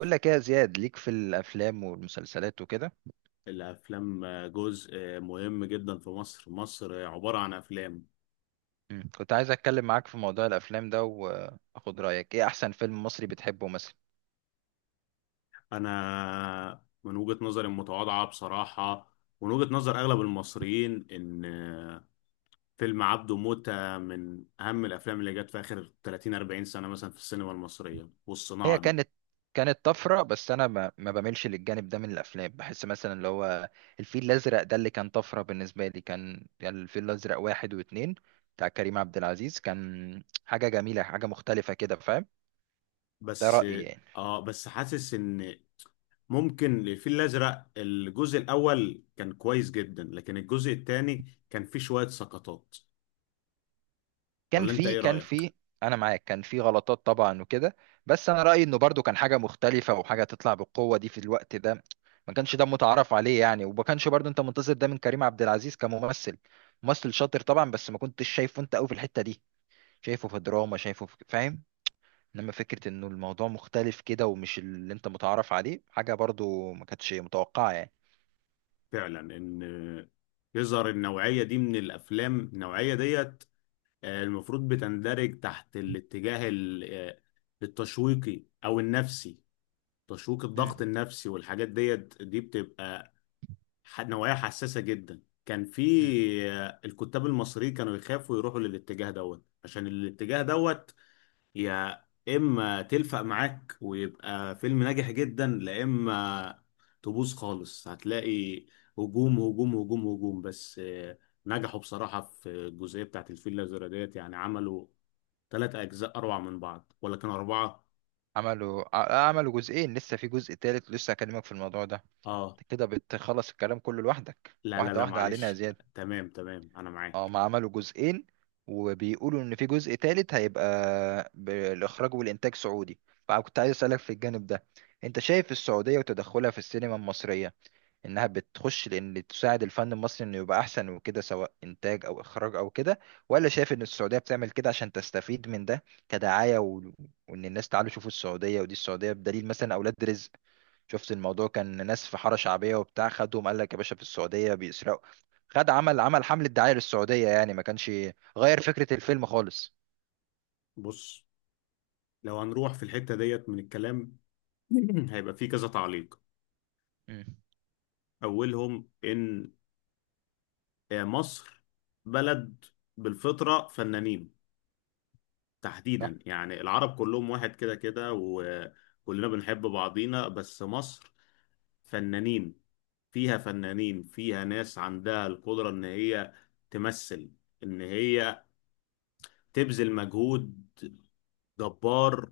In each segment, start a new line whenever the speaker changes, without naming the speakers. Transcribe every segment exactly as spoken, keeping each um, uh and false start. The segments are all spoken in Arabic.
بقول لك ايه يا زياد؟ ليك في الافلام والمسلسلات وكده.
الأفلام جزء مهم جدا في مصر. مصر عبارة عن أفلام.
مم. كنت عايز اتكلم معاك في موضوع الافلام ده واخد رايك، ايه احسن فيلم مصري بتحبه مثلا؟
أنا من وجهة نظري المتواضعة بصراحة، ومن وجهة نظر أغلب المصريين، إن فيلم عبده موتة من أهم الأفلام اللي جت في آخر تلاتين أربعين سنة مثلا في السينما المصرية والصناعة
هي كانت
دي.
كانت طفره، بس انا ما, ما بميلش للجانب ده من الافلام. بحس مثلا اللي هو الفيل الازرق ده اللي كان طفره بالنسبه لي. كان كان الفيل الازرق واحد واتنين بتاع كريم عبد العزيز كان حاجه جميله، حاجه مختلفه كده، فاهم؟ ده
بس
رايي يعني.
آه بس حاسس إن ممكن الفيل الأزرق الجزء الأول كان كويس جدا، لكن الجزء الثاني كان فيه شوية سقطات.
كان
ولا أنت
في
إيه
كان
رأيك؟
في انا معاك، كان في غلطات طبعا وكده، بس انا رايي انه برضو كان حاجه مختلفه وحاجه تطلع بالقوه دي في الوقت ده. ما كانش ده متعارف عليه يعني، وما كانش برضو انت منتظر ده من كريم عبد العزيز كممثل. ممثل شاطر طبعا، بس ما كنتش شايفه انت قوي في الحته دي. شايفه في دراما، شايفه في، فاهم؟ انما فكره انه الموضوع مختلف كده ومش اللي انت متعارف عليه، حاجه برضو ما كانتش متوقعه يعني.
فعلا ان يظهر النوعية دي من الافلام، النوعية ديت آه، المفروض بتندرج تحت الاتجاه ال- آه، التشويقي او النفسي. تشويق
مم.
الضغط النفسي والحاجات ديت دي بتبقى ح- نوعية حساسة جدا. كان في
مم.
آه، الكتاب المصريين كانوا يخافوا يروحوا للاتجاه دوت، عشان الاتجاه دوت يا اما تلفق معاك ويبقى فيلم ناجح جدا، لا اما تبوظ خالص. هتلاقي هجوم هجوم هجوم هجوم. بس آه، نجحوا بصراحة في الجزئية بتاعت الفيل الأزرق ديت. يعني عملوا ثلاث أجزاء أروع من بعض، ولا كانوا أربعة؟
عملوا ع- عملوا جزئين، لسه في جزء تالت، لسه هكلمك في الموضوع ده.
آه.
انت كده بتخلص الكلام كله لوحدك،
لا لا
واحدة
لا،
واحدة علينا يا
معلش.
زياد.
تمام تمام، أنا
اه،
معاك.
ما عملوا جزئين، وبيقولوا ان في جزء تالت هيبقى بالاخراج والانتاج سعودي. فكنت عايز اسالك في الجانب ده، انت شايف السعودية وتدخلها في السينما المصرية انها بتخش لان تساعد الفن المصري انه يبقى احسن وكده، سواء انتاج او اخراج او كده؟ ولا شايف ان السعودية بتعمل كده عشان تستفيد من ده كدعاية، و... وان الناس تعالوا شوفوا السعودية ودي السعودية، بدليل مثلا اولاد رزق. شفت الموضوع؟ كان ناس في حارة شعبية وبتاع، خدهم قال لك يا باشا في السعودية بيسرقوا. خد، عمل، عمل حملة دعاية للسعودية يعني، ما كانش غير فكرة الفيلم خالص.
بص، لو هنروح في الحتة ديت من الكلام هيبقى في كذا تعليق.
مم.
أولهم إن آه، مصر بلد بالفطرة فنانين،
صح.
تحديدا يعني العرب كلهم واحد كده كده، وكلنا بنحب بعضينا، بس مصر فنانين، فيها فنانين، فيها ناس عندها القدرة ان هي تمثل، ان هي تبذل مجهود جبار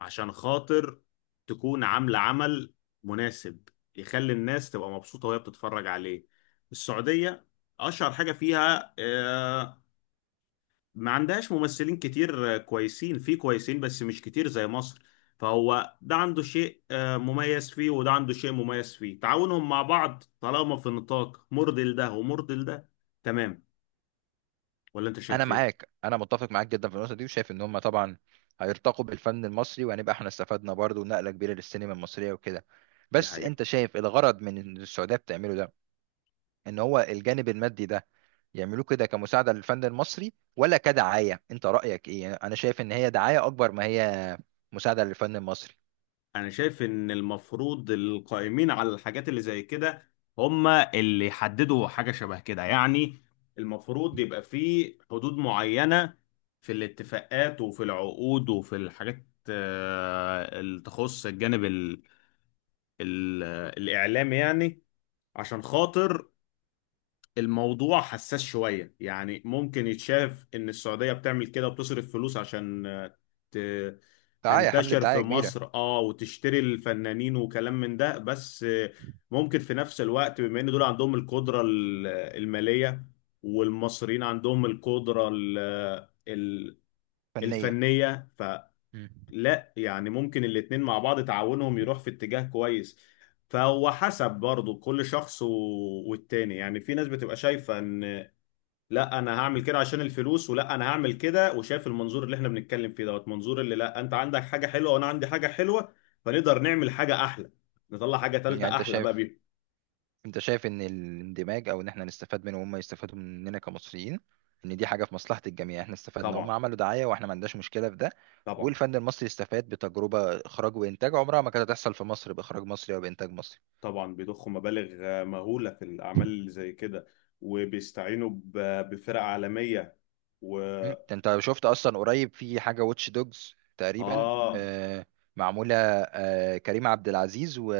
عشان خاطر تكون عاملة عمل مناسب يخلي الناس تبقى مبسوطة وهي بتتفرج عليه. السعودية أشهر حاجة فيها آه، ما عندهاش ممثلين كتير كويسين. في كويسين بس مش كتير زي مصر. فهو ده عنده شيء آه، مميز فيه، وده عنده شيء مميز فيه. تعاونهم مع بعض طالما في نطاق مرضي لده ومرضي لده تمام. ولا انت
انا
شايف ايه؟
معاك، انا متفق معاك جدا في النقطه دي، وشايف ان هم طبعا هيرتقوا بالفن المصري وهنبقى احنا استفدنا برضه نقله كبيره للسينما المصريه وكده.
دي
بس
حقيقة.
انت شايف الغرض من إن السعوديه بتعمله ده، ان هو الجانب المادي ده، يعملوه كده كمساعده للفن المصري ولا كدعايه؟ انت رايك ايه؟ انا شايف ان هي دعايه اكبر ما هي مساعده للفن المصري.
انا شايف ان المفروض القائمين على الحاجات اللي زي كده هم اللي يحددوا حاجة شبه كده يعني. المفروض يبقى في حدود معينة، في الاتفاقات وفي العقود وفي الحاجات آه، اللي تخص الجانب ال ال الإعلامي يعني. عشان خاطر الموضوع حساس شوية، يعني ممكن يتشاف إن السعودية بتعمل كده وبتصرف فلوس عشان آه، ت-
دعاية، حملة
تنتشر في
دعاية كبيرة.
مصر، اه، وتشتري الفنانين وكلام من ده. بس آه، ممكن في نفس الوقت، بما إن دول عندهم القدرة ال- المالية، والمصريين عندهم القدرة ال- ال-
فنية.
الفنية، فلا
مم.
يعني ممكن الاتنين مع بعض تعاونهم يروح في اتجاه كويس. فهو حسب برضه كل شخص و... والتاني يعني في ناس بتبقى شايفة ان لا، انا هعمل كده عشان الفلوس، ولا انا هعمل كده وشايف المنظور اللي احنا بنتكلم فيه دوت، منظور اللي لا انت عندك حاجه حلوه وانا عندي حاجه حلوه، فنقدر نعمل حاجه احلى، نطلع حاجه
يعني
ثالثه
انت
احلى بقى
شايف،
بيهم.
انت شايف ان الاندماج او ان احنا نستفاد منه وهم يستفادوا مننا كمصريين، ان دي حاجة في مصلحة الجميع؟ احنا استفدنا، هم
طبعا.
عملوا دعاية، واحنا ما عندناش مشكلة في ده.
طبعا.
والفن المصري استفاد بتجربة اخراج وانتاج عمرها ما كانت هتحصل في مصر باخراج مصري او بانتاج مصري.
طبعا بيضخوا مبالغ آه، مهوله في الاعمال اللي زي كده، وبيستعينوا ب- بفرق عالميه و
مم. ده انت شفت اصلا قريب في حاجة واتش دوجز تقريبا،
اه.
آه، معمولة. آه، كريم عبد العزيز و...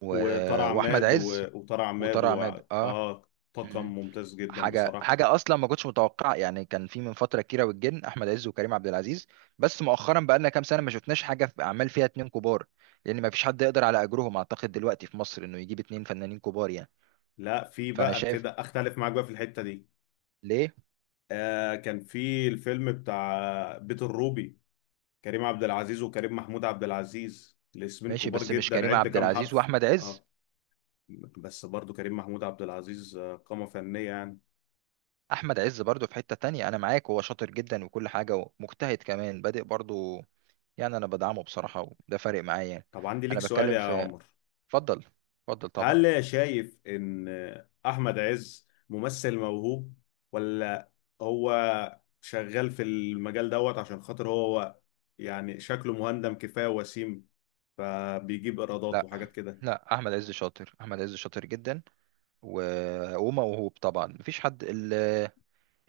و...
وطار
واحمد
عماد و...
عز،
وطار عماد
وطارق
و...
عماد، اه.
اه. طاقم
مم.
ممتاز جدا
حاجه،
بصراحه.
حاجه اصلا ما كنتش متوقع يعني. كان في من فتره كيرة والجن، احمد عز وكريم عبد العزيز. بس مؤخرا بقى لنا كام سنه ما شفناش حاجه في اعمال فيها اتنين كبار، لان ما فيش حد يقدر على اجرهم اعتقد دلوقتي في مصر، انه يجيب اتنين فنانين كبار يعني.
لا، في
فانا
بقى
شايف.
كده اختلف معاك بقى في الحته دي.
ليه؟
آه كان في الفيلم بتاع بيت الروبي، كريم عبد العزيز وكريم محمود عبد العزيز، الاسمين
ماشي،
كبار
بس مش
جدا.
كريم
عد
عبد
كام
العزيز
حرف.
واحمد عز.
اه. بس برضو كريم محمود عبد العزيز آه، قامة فنية يعني.
احمد عز برضه في حته تانية، انا معاك، هو شاطر جدا وكل حاجه، ومجتهد كمان، بادئ برضه يعني، انا بدعمه بصراحه، وده فارق معايا يعني.
طب عندي ليك
انا
سؤال
بتكلم
يا
في،
عمر.
اتفضل، اتفضل طبعا.
هل شايف ان آه، احمد عز ممثل موهوب، ولا هو شغال في المجال دوت عشان خاطر هو يعني شكله مهندم كفاية، وسيم، فبيجيب ايرادات
لا،
وحاجات كده؟
لا، احمد عز شاطر، احمد عز شاطر جدا، و... وموهوب طبعا، مفيش حد ال...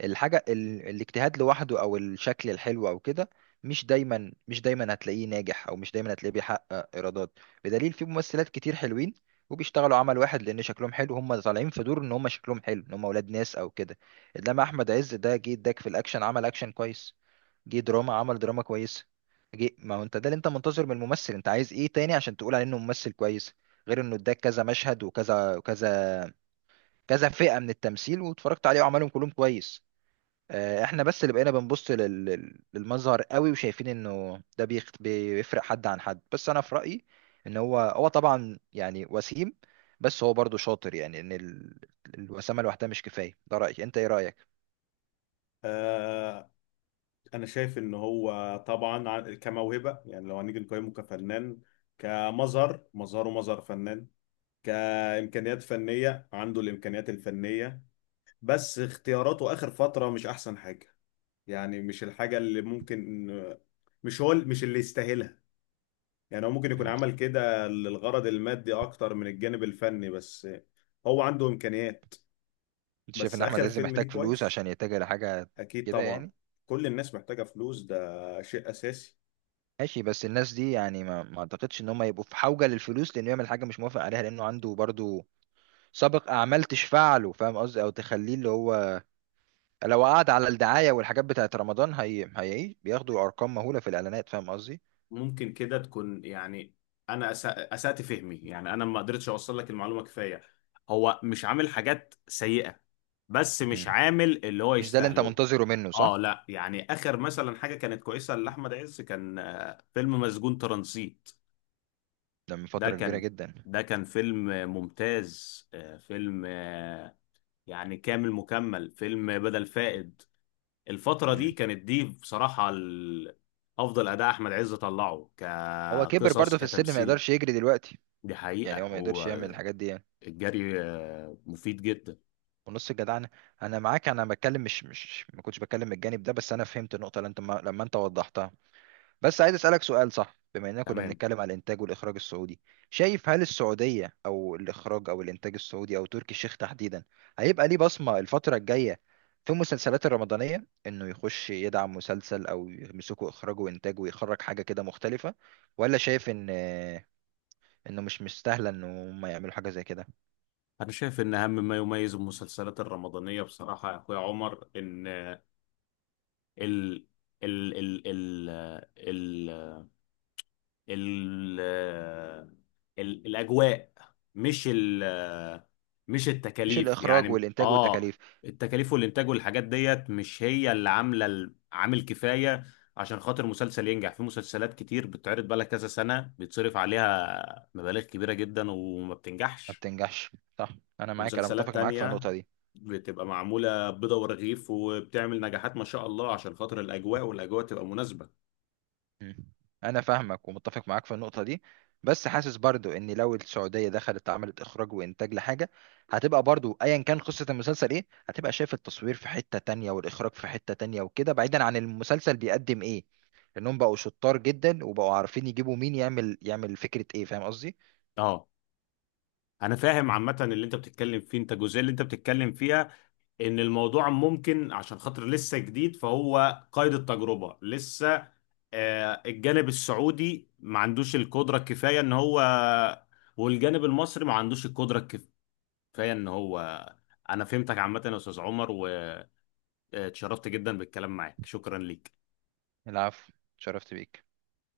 الحاجه ال... الاجتهاد لوحده او الشكل الحلو او كده مش دايما، مش دايما هتلاقيه ناجح، او مش دايما هتلاقيه بيحقق ايرادات، بدليل في ممثلات كتير حلوين وبيشتغلوا عمل واحد لان شكلهم حلو، هم طالعين في دور ان هم شكلهم حلو، ان هم اولاد ناس او كده. انما احمد عز ده جه اداك في الاكشن، عمل اكشن كويس، جه دراما، عمل دراما كويسه، جه، ما هو انت ده اللي انت منتظر من الممثل. انت عايز ايه تاني عشان تقول عليه انه ممثل كويس، غير انه اداك كذا مشهد وكذا وكذا، كذا فئه من التمثيل واتفرجت عليه وعملهم كلهم كويس؟ آه، احنا بس اللي بقينا بنبص لل- لل- للمظهر قوي، وشايفين انه ده بيخ- بيفرق حد عن حد. بس انا في رايي ان هو هو طبعا يعني وسيم، بس هو برضه شاطر يعني، ان ال- الوسامه لوحدها مش كفايه. ده رايي، انت ايه رايك؟
آه، انا شايف ان هو طبعا ع- كموهبه، يعني لو هنيجي نقيمه كفنان، كمظهر مظهره مظهر فنان، كامكانيات فنيه عنده الامكانيات الفنيه. بس اختياراته اخر فتره مش احسن حاجه. يعني مش الحاجه اللي ممكن، مش هو مش اللي يستاهلها. يعني هو ممكن يكون
مم.
عمل كده للغرض المادي اكتر من الجانب الفني، بس هو عنده امكانيات.
انت شايف
بس
ان احمد
اخر
عز
فيلم ليه
محتاج فلوس
كويس.
عشان يتجه لحاجه
اكيد
كده
طبعا،
يعني؟
كل الناس محتاجه فلوس، ده شيء اساسي.
ماشي، بس الناس دي يعني ما, ما اعتقدش ان هم يبقوا في حوجة للفلوس لانه يعمل حاجة مش موافق عليها، لانه عنده برضو سابق اعمال تشفع له، فاهم قصدي؟ او تخليه اللي هو، لو قعد على الدعاية والحاجات بتاعت رمضان، هي هي بياخدوا ارقام مهولة في الاعلانات، فاهم قصدي؟
ممكن كده تكون يعني، انا أسا- اسأت فهمي، يعني انا ما قدرتش اوصل لك المعلومه كفايه. هو مش عامل حاجات سيئه، بس مش
مم.
عامل اللي هو
مش ده اللي انت
يستاهله.
منتظره منه، صح؟
اه، لا يعني اخر مثلا حاجه كانت كويسه لاحمد عز كان آه، فيلم مسجون ترانزيت.
ده من
ده
فترة كبيرة
كان
جدا.
ده كان فيلم ممتاز، آه، فيلم آه، يعني كامل مكمل، فيلم بدل فائد. الفترة
مم.
دي كانت دي بصراحة ال- أفضل أداء أحمد عز طلعه،
هو كبر
كقصص
برضو في السن، ما
كتمثيل.
يقدرش يجري دلوقتي
دي
يعني، هو
حقيقة،
ما يقدرش يعمل
والجري.
الحاجات دي يعني.
آه، مفيد جدا.
ونص الجدعنة. انا معاك، انا بتكلم، مش مش ما كنتش بتكلم من الجانب ده، بس انا فهمت النقطة اللي انت ما لما انت وضحتها. بس عايز اسالك سؤال، صح؟ بما اننا كنا
تمام.
بنتكلم على الانتاج والاخراج السعودي، شايف هل السعوديه او الاخراج او الانتاج السعودي او تركي الشيخ تحديدا هيبقى ليه بصمه الفتره الجايه في المسلسلات الرمضانيه، انه يخش يدعم مسلسل او يمسكه اخراجه وانتاجه ويخرج حاجه كده مختلفه؟ ولا شايف ان انه مش مستاهله ان هم يعملوا حاجه زي كده؟
أنا شايف إن أهم ما يميز المسلسلات الرمضانية بصراحة يا أخويا عمر إن ال ال ال ال ال ال الاجواء، مش ال مش
مش
التكاليف
الاخراج
يعني.
والانتاج
اه
والتكاليف.
التكاليف والانتاج والحاجات ديت مش هي اللي عامله ال- عامل كفايه عشان خاطر مسلسل ينجح. في مسلسلات كتير بتتعرض بقالها كذا سنه، بيتصرف عليها مبالغ كبيره جدا، وما
ما
بتنجحش.
بتنجحش. صح. انا معاك، انا
ومسلسلات
متفق معاك في
تانية
النقطه دي.
بتبقى معمولة بيضة ورغيف، وبتعمل نجاحات ما شاء الله، عشان خاطر الأجواء. والأجواء تبقى مناسبة.
مم. انا فاهمك ومتفق معاك في النقطه دي. بس حاسس برضو ان لو السعوديه دخلت عملت اخراج وانتاج لحاجه، هتبقى برضو ايا كان قصه المسلسل ايه، هتبقى شايف التصوير في حته تانية، والاخراج في حته تانية وكده، بعيدا عن المسلسل بيقدم ايه، لانهم بقوا شطار جدا وبقوا عارفين يجيبوا مين يعمل، يعمل فكره ايه، فاهم قصدي؟
اه، انا فاهم عامه اللي انت بتتكلم فيه، انت الجزئيه اللي انت بتتكلم فيها ان الموضوع ممكن، عشان خاطر لسه جديد فهو قيد التجربه لسه. آه، الجانب السعودي ما عندوش القدره الكفايه ان هو، والجانب المصري ما عندوش القدره الكفايه ان هو. انا فهمتك عامه يا استاذ عمر، واتشرفت جدا بالكلام معاك، شكرا ليك.
العفو، شرفت بيك.